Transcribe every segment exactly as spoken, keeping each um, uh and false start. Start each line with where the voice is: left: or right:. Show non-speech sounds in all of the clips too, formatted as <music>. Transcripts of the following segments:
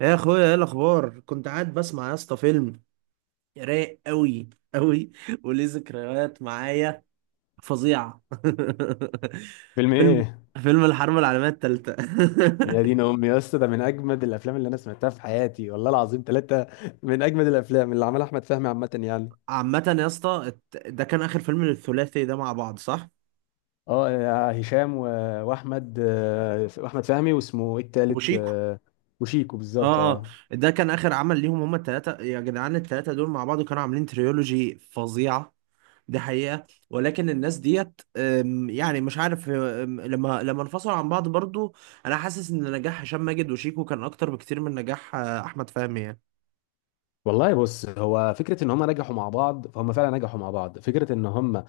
right: يا اخويا، ايه الاخبار؟ كنت قاعد بسمع يا اسطى فيلم. رايق قوي قوي، وليه ذكريات معايا فظيعه.
left: فيلم
right: <laughs> فيلم
left: ايه؟
right: فيلم الحرب العالميه الثالثه.
left: يا دين امي يا اسطى، ده من اجمد الافلام اللي انا سمعتها في حياتي والله العظيم. ثلاثه من اجمد الافلام اللي عملها احمد فهمي عامه، يعني.
right: <laughs> عامه يا اسطى، الت- ده كان اخر فيلم للثلاثي ده مع بعض، صح؟
left: اه، يا هشام و... واحمد آه، واحمد فهمي، واسمه ايه التالت؟
right: وشيكو.
left: آه، وشيكو، بالظبط،
right: اه، اه.
left: اه.
right: ده كان اخر عمل ليهم، هما الثلاثه. يا جدعان، الثلاثه دول مع بعض كانوا عاملين تريولوجي فظيعه. دي حقيقة، ولكن الناس ديت، أم، يعني مش عارف، أم، لما لما انفصلوا عن بعض برضو، انا حاسس ان نجاح هشام ماجد وشيكو كان اكتر بكتير من نجاح آه، احمد فهمي يعني.
left: والله، بص، هو فكره ان هم نجحوا مع بعض، فهم فعلا نجحوا مع بعض. فكره ان هم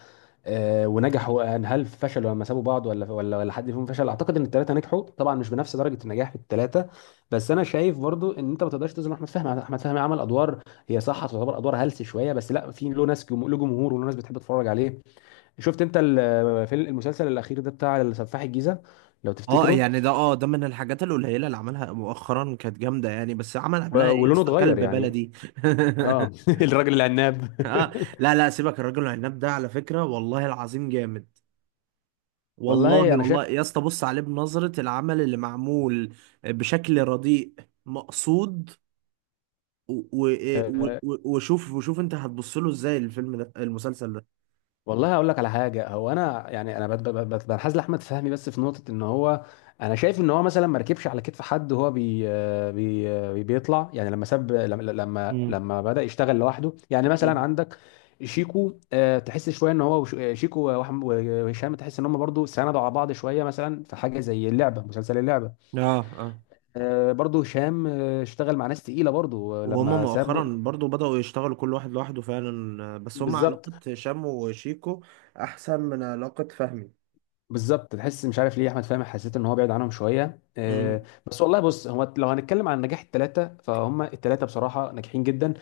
left: آه، ونجحوا، يعني هل فشلوا لما سابوا بعض؟ ولا ولا ولا حد فيهم فشل. اعتقد ان الثلاثه نجحوا طبعا، مش بنفس درجه النجاح في الثلاثه. بس انا شايف برضو ان انت ما تقدرش تظلم احمد فهمي. احمد فهمي عمل ادوار، هي صح تعتبر ادوار هلس شويه، بس لا، في له ناس جم- له جمهور، وله ناس بتحب تتفرج عليه. شفت انت ال- في المسلسل الاخير ده، بتاع سفاح الجيزه، لو
right: اه،
left: تفتكره؟
right: يعني ده، اه ده من الحاجات القليلة اللي عملها مؤخرا كانت جامدة يعني، بس عمل
left: و-
right: قبلها ايه يا
left: ولونه
right: اسطى؟
left: اتغير،
right: كلب
left: يعني.
right: بلدي.
left: اه <laughs> الراجل العناب.
right: <laughs> اه. لا لا، سيبك الراجل العناب ده، على فكرة والله العظيم جامد.
left: <laughs> والله
right: والله
left: انا
right: والله يا اسطى، بص عليه بنظرة العمل اللي معمول بشكل رديء مقصود. و- و- إيه، و-
left: شايف.
right: وشوف وشوف انت هتبص له ازاي الفيلم ده، المسلسل ده.
left: والله هقول لك على حاجه. هو انا يعني انا بت- بت- بت- بنحاز لاحمد فهمي، بس في نقطه ان هو. انا شايف ان هو مثلا ما ركبش على كتف حد، وهو بي آه، بي آه، بيطلع، يعني لما ساب، لما لما
right: امم.
left: لما بدا يشتغل لوحده. يعني مثلا
right: امم.
left: عندك شيكو، آه، تحس شويه ان هو وش- آه، شيكو وأحم- وهشام، تحس ان هم برضو ساندوا على بعض شويه، مثلا في حاجه زي اللعبه، مسلسل اللعبه.
right: اه، اه،
left: آه، برضو هشام آه، اشتغل مع ناس تقيله برضو، آه،
right: وهما
left: لما ساب.
right: مؤخرا برضو بدأوا يشتغلوا كل واحد لوحده فعلا، بس هما
left: بالظبط،
right: علاقة هشام وشيكو أحسن من علاقة فهمي.
left: بالظبط. تحس مش عارف ليه احمد فهمي، حسيت ان هو بعيد عنهم شويه، آه،
right: امم
left: بس والله بص، هو لو هنتكلم عن نجاح الثلاثه، فهم الثلاثه بصراحه ناجحين جدا.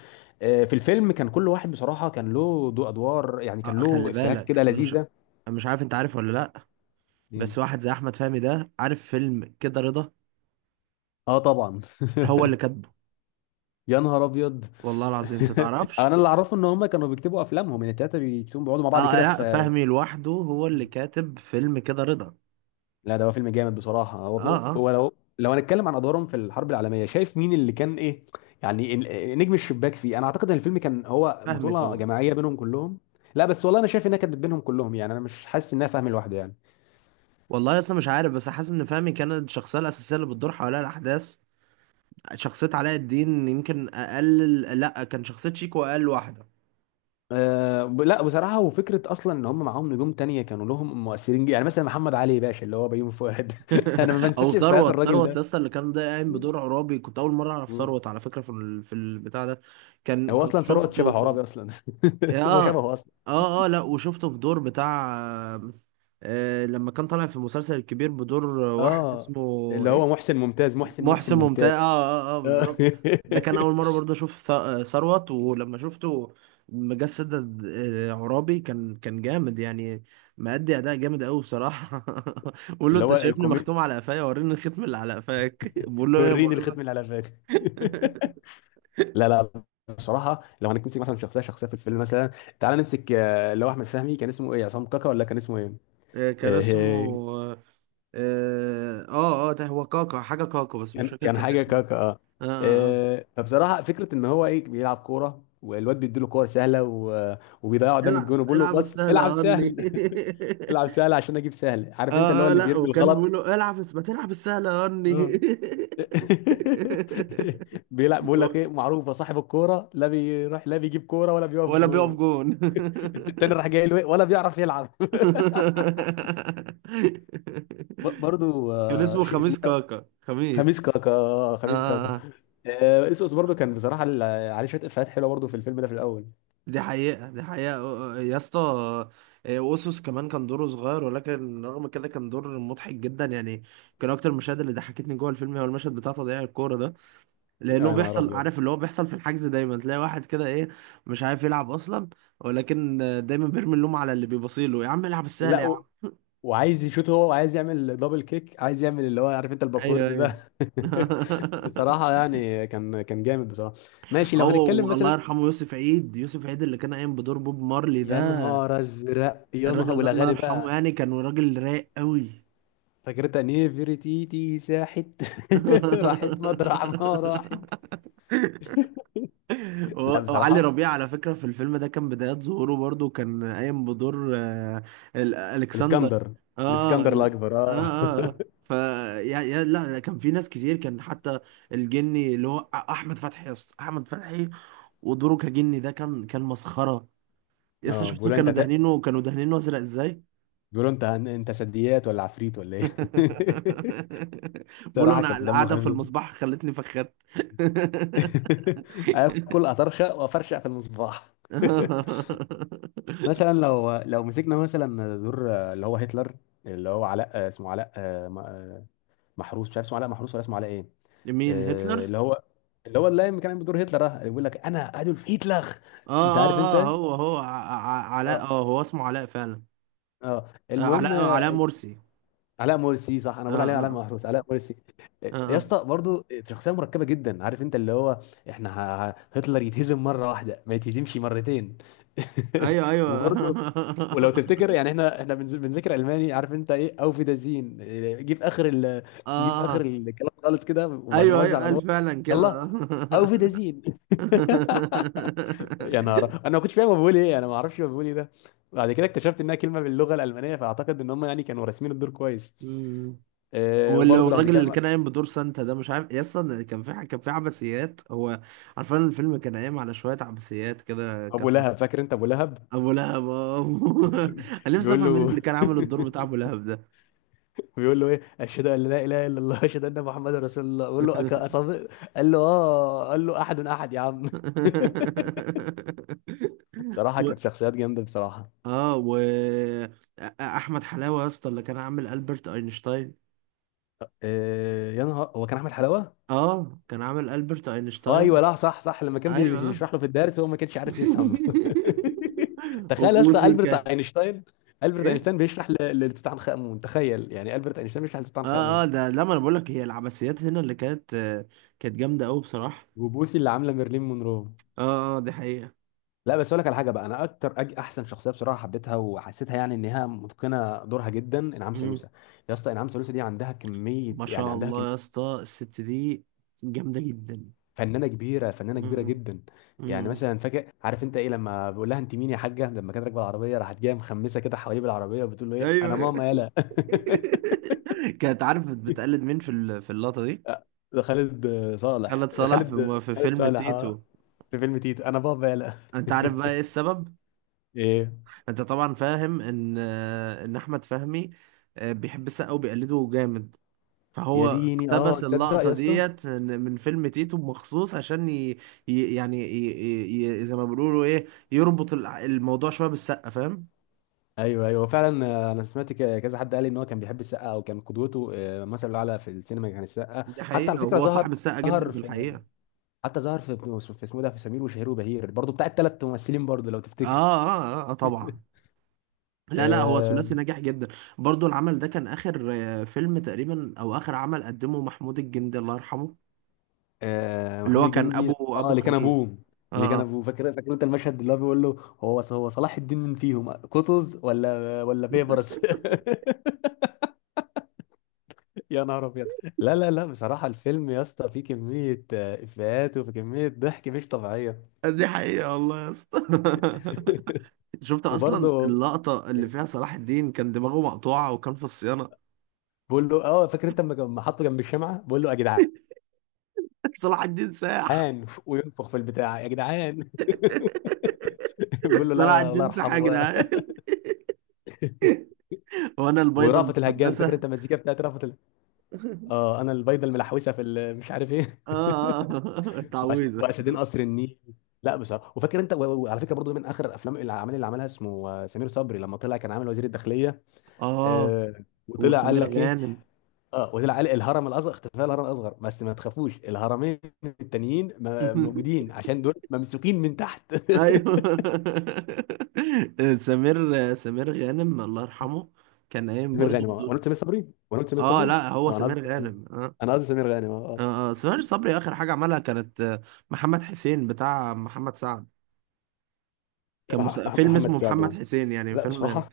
left: آه، في الفيلم كان كل واحد بصراحه كان له دو ادوار، يعني كان
right: آه، خلي
left: له افيهات
right: بالك،
left: كده
right: أنا مش
left: لذيذه.
right: أنا مش عارف أنت عارف ولا لأ. بس واحد زي أحمد فهمي ده، عارف فيلم كده رضا؟
left: اه، طبعا
right: هو اللي
left: <laughs>
right: كاتبه،
left: يا نهار ابيض
right: والله العظيم أنت
left: <laughs>
right: تعرفش.
left: انا اللي اعرفه ان هم كانوا بيكتبوا افلامهم، يعني الثلاثه بيكتبوا، بيقعدوا مع بعض
right: أه،
left: كده
right: لأ،
left: في
right: فهمي لوحده هو اللي كاتب فيلم كده رضا.
left: لا، ده هو فيلم جامد بصراحة.
right: أه،
left: هو
right: أه.
left: هو لو لو هنتكلم عن أدوارهم في الحرب العالمية، شايف مين اللي كان إيه؟ يعني ال- نجم الشباك فيه، أنا أعتقد إن الفيلم كان هو
right: فهمي
left: بطولة
right: طبعا.
left: جماعية بينهم كلهم. لا بس والله أنا شايف إنها كانت بينهم كلهم، يعني أنا مش حاسس إنها فاهم لوحده، يعني.
right: والله اصلا مش عارف، بس حاسس ان فهمي كانت الشخصيه الاساسيه اللي بتدور حواليها الاحداث. شخصيه علاء الدين يمكن اقل. لا، كان شخصيه شيكو اقل واحده.
left: أه، ب- لا بصراحة، وفكرة أصلا إن هم معاهم نجوم تانية كانوا لهم مؤثرين جدا، يعني مثلا محمد علي باشا اللي هو بيومي فؤاد <laughs> أنا ما
right: <laughs> او
left: بنساش إفيهات
right: ثروت.
left: الراجل
right: ثروت
left: ده.
right: لسه اللي كان ده قايم بدور عرابي، كنت اول مره اعرف ثروت على فكره في ال- في البتاع ده. كان
left: هو
right: كنت
left: أصلا ثروت شبه
right: شفته في.
left: عرابي أصلا. <laughs> هو
right: اه،
left: شبهه أصلا.
right: اه، اه. لا، وشفته في دور بتاع آه لما كان طالع في المسلسل الكبير بدور واحد
left: اه،
right: اسمه.
left: اللي هو
right: إيه؟
left: محسن ممتاز، محسن محسن
right: محسن ممتاز.
left: ممتاز.
right: اه، اه، اه،
left: آه.
right: بالظبط. ده كان اول مره
left: <laughs>
right: برضه اشوف ث- آه، ثروت، ولما شفته مجسد آه، عرابي، كان كان جامد يعني. مأدي اداء جامد قوي بصراحه. <laughs> بقول له:
left: اللي
right: انت
left: هو
right: شايفني
left: الكوميدي،
right: مختوم على قفايا؟ وريني الختم اللي على قفاك. <laughs> بقول له ايه؟ يا
left: وريني
right: مؤاخذه.
left: الختم اللي على فاك <laughs>
right: <laughs>
left: لا، لا. بصراحه لو هنمسك مثلا شخصيه شخصيه في الفيلم مثلا، تعال نمسك آه، اللي هو احمد فهمي. كان اسمه ايه، عصام كاكا ولا كان اسمه ايه؟
right: آه، كان
left: آه،
right: اسمه. اه، اه، آه، ده هو كاكا، حاجه كاكا، بس مش
left: كان
right: فاكر
left: كان
right: كان
left: حاجه
right: اسمه.
left: كاكا، اه.
right: اه، اه، اه.
left: آه، فبصراحه فكره ان هو ايه، بيلعب كوره، والواد بيديله كور سهله و- وبيضيعها قدام الجون،
right: العب
left: وبيقول له
right: العب
left: بس
right: السهله يا
left: العب
right: هني.
left: سهل <laughs> العب
right: <laughs>
left: سهل عشان اجيب سهل، عارف انت اللي هو
right: اه، آه،
left: اللي
right: لا،
left: بيرمي
right: وكان بيقول
left: الغلط
right: له: العب بس ما تلعب السهلة يا هني.
left: <laughs> بيلعب،
right: <laughs>
left: بيقول لك
right: و-
left: ايه معروفه، صاحب الكوره لا بيروح، لا بيجيب كوره، ولا بيقف
right: ولا بيقف
left: جون
right: جون.
left: <laughs>
right: <laughs>
left: التاني راح جاي له إيه؟ ولا بيعرف يلعب <laughs> ب- برضو
right: كان
left: آه،
right: اسمه
left: شيء اسمه
right: خميس
left: ده،
right: كاكا،
left: خميس
right: خميس.
left: كاكا آه،
right: اه.
left: خميس
right: آه.
left: كاكا.
right: آه.
left: آه، اسقس برضو كان بصراحه ال- عليه شويه افيهات حلوه برضو في الفيلم ده في الاول.
right: دي حقيقة، دي حقيقة، آه، آه، يا اسطى. آه، اوسوس كمان كان دوره صغير، ولكن رغم كده كان دور مضحك جدا يعني. كان اكتر المشاهد اللي ضحكتني جوه الفيلم هو المشهد بتاع تضييع الكورة، لانه
left: يا نهار
right: بيحصل،
left: ابيض.
right: عارف اللي هو بيحصل في الحجز، دايما تلاقي واحد كده ايه، مش عارف يلعب اصلا، ولكن دايما بيرمي اللوم على اللي بيبصيله: يا عم العب السهل
left: لا
right: يا
left: و...
right: عم.
left: وعايز يشوت، هو وعايز يعمل دبل كيك، عايز يعمل اللي هو، عارف انت
right: ايوه،
left: الباكورد
right: ايوه.
left: ده <laughs>
right: <laughs>
left: بصراحه، يعني كان كان جامد بصراحه. ماشي لو هنتكلم
right: هو الله
left: مثلا.
right: يرحمه يوسف عيد، يوسف عيد اللي كان قايم بدور بوب مارلي ده،
left: يا نهار ازرق، يا نهار،
right: الراجل ده الله
left: والاغاني
right: يرحمه
left: بقى،
right: يعني كان راجل رايق قوي.
left: فكرتها نيفرتيتي ساحت <laughs> راحت مطرح ما راحت.
right: <laughs>
left: لا
right: و- وعلي
left: بصراحه،
right: ربيع على فكرة في الفيلم ده كان بدايات ظهوره، برضو كان قايم بدور آه، ال- ألكسندر.
left: الاسكندر
right: اه،
left: الاسكندر
right: ال-
left: الاكبر،
right: اه،
left: اه <laughs>
right: اه، آه. ف يا يا لا، كان في ناس كتير، كان حتى الجني اللي هو، أ- احمد فتحي يا اسطى، احمد فتحي، ودوره كجني ده كان كان مسخرة. يا اسطى،
left: اه،
right: شفتوا
left: بيقولوا انت
right: كانوا
left: ت...
right: دهنينه، كانوا دهنينه ازرق ازاي؟
left: بيقولوا انت انت سديات ولا عفريت ولا ايه <laughs>
right: <laughs> بقولوا
left: بصراحه
right: انا
left: كان دمه
right: القعدة
left: خفيف
right: في
left: جدا
right: المصباح خلتني فخدت.
left: <laughs> اكل، اطرشق وافرشق في المصباح <laughs>
right: <laughs>
left: مثلا لو لو مسكنا مثلا دور اللي هو هتلر، اللي هو علاء، اسمه علاء محروس، مش عارف اسمه علاء محروس ولا اسمه علاء ايه.
right: مين
left: آه،
right: هتلر؟
left: اللي هو اللي هو اللي كان عامل بدور هتلر ده، اللي بيقول لك انا ادولف هتلر،
right: اه،
left: انت عارف انت
right: اه، اه،
left: ايه؟
right: هو، هو ع- ع- علاء.
left: اه،
right: اه، هو اسمه علاء فعلا.
left: اه،
right: آه،
left: المهم،
right: علاء علاء
left: آه،
right: مرسي.
left: علاء مرسي صح، انا
right: اه،
left: بقول عليه علاء
right: اه،
left: محروس، علاء مرسي. آه،
right: اه،
left: يا
right: اه،
left: اسطى برضه شخصيه مركبه جدا، عارف انت اللي هو احنا ه... ه- هتلر يتهزم مره واحده، ما يتهزمش مرتين <laughs>
right: ايوه، ايوه.
left: وبرضه، ولو تفتكر يعني، احنا احنا بنز- بنذاكر الماني، عارف انت ايه، او في دازين، جه في اخر ال...
right: <laughs>
left: جه في اخر
right: اه،
left: الكلام خالص كده، وبعد ما
right: ايوه،
left: وزع
right: ايوه، قال
left: الادوار،
right: فعلا كده.
left: يلا، او في. يا نهار، انا ما كنتش فاهم هو بيقول ايه، انا ما اعرفش هو بيقول ايه ده. بعد كده اكتشفت انها كلمه باللغه الالمانيه، فاعتقد ان هم يعني كانوا راسمين الدور كويس.
right: <laughs> مم.
left: أه،
right: وال-
left: وبرضه لو
right: والراجل اللي
left: هنتكلم،
right: كان قايم بدور سانتا ده، مش عارف يا اسطى كان في ح- كان في عبثيات هو. عارفين الفيلم كان قايم على شويه عبثيات كده،
left: ابو
right: كانت مصر.
left: لهب، فاكر انت ابو لهب؟
right: ابو لهب. آه.
left: <laughs>
right: <laughs> انا نفسي
left: بيقول
right: افهم مين اللي
left: له
right: كان عامل الدور بتاع ابو لهب ده.
left: <laughs> بيقول له ايه، اشهد ان لا اله الا الله، اشهد ان محمد رسول الله، بيقول له أك-
right: <laughs>
left: أصدق. قال له اه، قال له احد احد يا عم
right: <laughs>
left: <laughs> بصراحه
right: و...
left: كانت شخصيات جامده بصراحه.
right: اه و احمد حلاوه يا اسطى اللي كان عامل البرت اينشتاين.
left: أه، يا نهار، هو كان احمد حلاوه؟
right: اه، كان عامل البرت
left: ايوه،
right: اينشتاين.
left: لا، صح صح، لما كان
right: ايوه.
left: بيشرح له في الدرس هو ما كانش عارف يفهم.
right: <laughs>
left: <laughs> تخيل يا اسطى،
right: وبوسي
left: البرت
right: كان
left: اينشتاين. البرت
right: ايه؟
left: اينشتاين بيشرح ل- لتوتنخ امون، تخيل يعني البرت اينشتاين بيشرح لتوتنخ
right: اه، اه،
left: امون.
right: ده لما انا بقول لك هي العباسيات هنا اللي كانت آه، كانت جامده قوي بصراحه.
left: وبوسي اللي عامله ميرلين مونرو.
right: اه، اه، دي حقيقه.
left: لا بس اقول لك على حاجه بقى، انا اكتر أج... احسن شخصيه بصراحه حبيتها، وحسيتها يعني انها متقنه دورها جدا، انعام
right: مم.
left: سالوسه. يا اسطى، انعام سالوسه دي عندها كميه،
right: ما
left: يعني
right: شاء
left: عندها
right: الله يا
left: كميه.
right: اسطى، الست دي جامده جدا.
left: فنانه كبيره، فنانه كبيره
right: مم.
left: جدا. يعني
right: مم.
left: مثلا فاكر، عارف انت ايه، لما بقول لها انت مين يا حاجه، لما كانت راكبه العربيه، راحت جايه مخمسه كده حواليه بالعربيه، وبتقول له ايه، انا
right: ايوه.
left: ماما يالا <laughs>
right: <laughs> كانت عارف بتقلد مين في ال- في اللقطة دي؟
left: ده خالد صالح،
right: خالد صالح في
left: خالد
right: مو- في
left: خالد
right: فيلم
left: صالح، اه.
right: تيتو.
left: في فيلم تيتو، انا بابا يالا
right: انت عارف بقى ايه السبب؟
left: <laughs> ايه،
right: انت طبعا فاهم ان آه، ان احمد فهمي آه، بيحب السقا وبيقلده جامد،
left: يا
right: فهو
left: ديني، اه
right: اقتبس
left: تصدق
right: اللقطة
left: يا اسطى.
right: ديت من فيلم تيتو مخصوص عشان ي... ي... يعني، ي... ي... زي ما بيقولوا ايه، يربط الع- الموضوع شوية بالسقا، فاهم؟
left: ايوه، ايوه فعلا، آه، انا سمعت ك- كذا حد قال لي ان هو كان بيحب السقا او كان قدوته، آه، مثل اعلى في السينما كان السقا.
right: دي
left: حتى على
right: حقيقة،
left: فكره،
right: وهو
left: ظهر
right: صاحب السقا جدا
left: ظهر
right: في
left: في
right: الحقيقة.
left: حتى ظهر في في اسمه ده، في سمير وشهير وبهير برضه، بتاع الثلاث ممثلين برضه، لو
right: اه،
left: تفتكر.
right: اه، آه، آه، طبعا. لا لا، هو
left: آه
right: ثلاثي ناجح جدا. برضو العمل ده كان اخر آه، فيلم تقريبا، او اخر عمل قدمه محمود الجندي الله يرحمه.
left: آه
right: اللي
left: محمود
right: هو كان
left: الجندي،
right: ابو
left: اه،
right: ابو
left: اللي كان
right: خميس.
left: ابوه
right: اه.
left: اللي كان
right: آه.
left: ابوه فاكر فاكر انت المشهد اللي هو بيقول له، هو هو صلاح الدين من فيهم، قطز ولا ولا بيبرس <laughs> يا نهار ابيض. لا لا لا بصراحه الفيلم يا اسطى فيه كميه آه، افيهات، وفي كميه ضحك مش طبيعيه
right: <laughs> دي حقيقة والله يا اسطى.
left: <laughs>
right: <laughs> شفت اصلا
left: وبرضه،
right: اللقطة اللي فيها صلاح الدين كان دماغه مقطوعة وكان في الصيانة.
left: بقول له اه، فاكر انت لما لما حطه جنب الشمعه، بقول له يا
right: <laughs> صلاح الدين ساح.
left: جدعان، وينفخ في البتاع يا جدعان <laughs> <laughs> بيقول
right: <laughs>
left: له
right: صلاح
left: لا، الله
right: الدين ساح يا
left: يرحمه بقى.
right: جدعان. <laughs> وانا البيضة
left: ورأفت الهجان، فاكر
right: المقدسة.
left: انت المزيكا بتاعت رأفت ال...
right: <laughs>
left: اه، انا البيضه الملحوسه في ال... مش عارف ايه
right: اه، اه. <laughs>
left: <laughs> وأس-
right: التعويذة.
left: واسدين قصر النيل. لا بصراحه، وفاكر انت و- وعلى فكره برضو من اخر الافلام، الاعمال اللي عملها اسمه آه، سمير صبري، لما طلع كان عامل وزير الداخليه،
right: اه،
left: آه وطلع قال
right: وسمير
left: لك ايه،
right: غانم.
left: اه وطلع قال الهرم الاصغر، اختفاء الهرم الاصغر، بس ما تخافوش الهرمين التانيين م-
right: <laughs>
left: موجودين، عشان دول ممسوكين من تحت
right: ايوه.
left: <laughs>
right: <laughs> سمير سمير غانم الله يرحمه، كان قايم
left: سمير
right: برضو
left: غانم. آه. وانا
right: بدور.
left: قلت سمير صبري وانا قلت سمير
right: اه،
left: صبري
right: لا، هو
left: اه، انا قصدي
right: سمير غانم، اه.
left: انا قصدي سمير غانم اه آه.
right: اه. آه. سمير صبري اخر حاجه عملها كانت آه، محمد حسين بتاع محمد سعد. كان مس...
left: مع
right: فيلم
left: محمد
right: اسمه
left: سعد،
right: محمد
left: اه.
right: حسين، يعني
left: لا
right: فيلم.
left: بصراحه،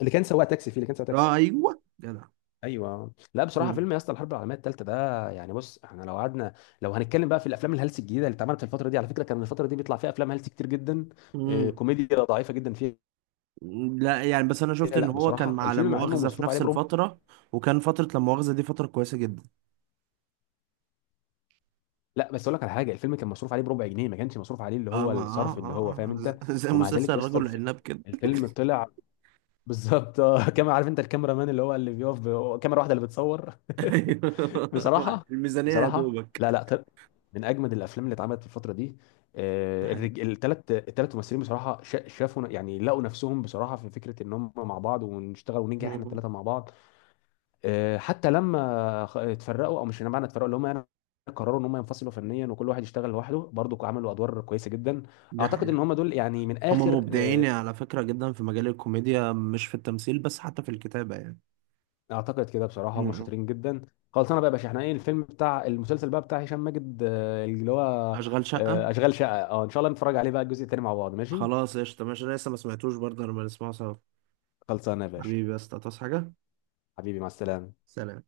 left: اللي كان سواق تاكسي فيه، اللي كان سواق
right: اه،
left: تاكسي.
right: ايوه، جدع.
left: ايوه، لا بصراحه،
right: مم.
left: فيلم يا اسطى الحرب العالميه الثالثه ده، يعني بص احنا لو قعدنا، لو هنتكلم بقى في الافلام الهلس الجديده اللي اتعملت في الفتره دي، على فكره كان الفتره دي بيطلع فيها افلام هلس كتير جدا، آه،
right: مم.
left: كوميديا ضعيفه جدا فيها.
right: لا يعني، بس انا شفت ان
left: لا
right: هو كان
left: بصراحه
right: مع لا
left: الفيلم مع انه
right: مؤاخذه في
left: مصروف عليه
right: نفس
left: بربع.
right: الفتره، وكان فتره لا مؤاخذه دي فتره كويسه جدا.
left: لا بس اقول لك على حاجه، الفيلم كان مصروف عليه بربع جنيه، ما كانش مصروف عليه اللي
right: اه،
left: هو
right: ما، اه،
left: الصرف اللي هو،
right: اه،
left: فاهم انت.
right: آه. <laughs> زي
left: ومع
right: مسلسل
left: ذلك يا اسطى،
right: الرجل
left: الفيلم
right: العناب كده.
left: الفيلم طلع <laughs> بالظبط، آه، كما عارف انت، الكاميرا مان اللي هو اللي بيقف ب- كاميرا واحده اللي بتصور
right: ايوه.
left: <laughs>
right: <laughs>
left: بصراحة،
right: الميزانية يا
left: بصراحة، لا
right: دوبك.
left: لا، طب، من أجمد الأفلام اللي اتعملت في الفترة دي،
right: دي
left: آه،
right: حقيقة.
left: الرج... التلات التلات ممثلين بصراحة شا- شافوا، يعني لقوا نفسهم بصراحة في فكرة إن هم مع بعض، ونشتغل وننجح إحنا
right: مم.
left: التلاتة مع بعض. آه، حتى لما خ- اتفرقوا، أو مش معنى اتفرقوا اللي هم، يعني قرروا إن هم ينفصلوا فنيا، وكل واحد يشتغل لوحده، برضو عملوا أدوار كويسة جدا.
right: دي
left: أعتقد إن
right: حقيقة.
left: هم دول يعني من
right: هما
left: آخر،
right: مبدعين
left: آه،
right: على فكرة جدا في مجال الكوميديا، مش في التمثيل بس حتى في الكتابة يعني.
left: اعتقد كده بصراحه هم
right: مم.
left: شاطرين جدا. خلاص، انا بقى يا باشا، احنا ايه الفيلم، بتاع المسلسل بقى بتاع هشام ماجد آه، اللي هو
right: أشغال شقة.
left: آه، اشغال شقه، اه. ان شاء الله نتفرج عليه بقى الجزء التاني مع بعض، ماشي.
right: خلاص، قشطة، ماشي، أنا لسه ما سمعتوش برضه، لما نسمعه سوا.
left: خلصانه يا باشا.
right: حبيبي، بس تصحى حاجة.
left: حبيبي مع السلامه.
right: سلام.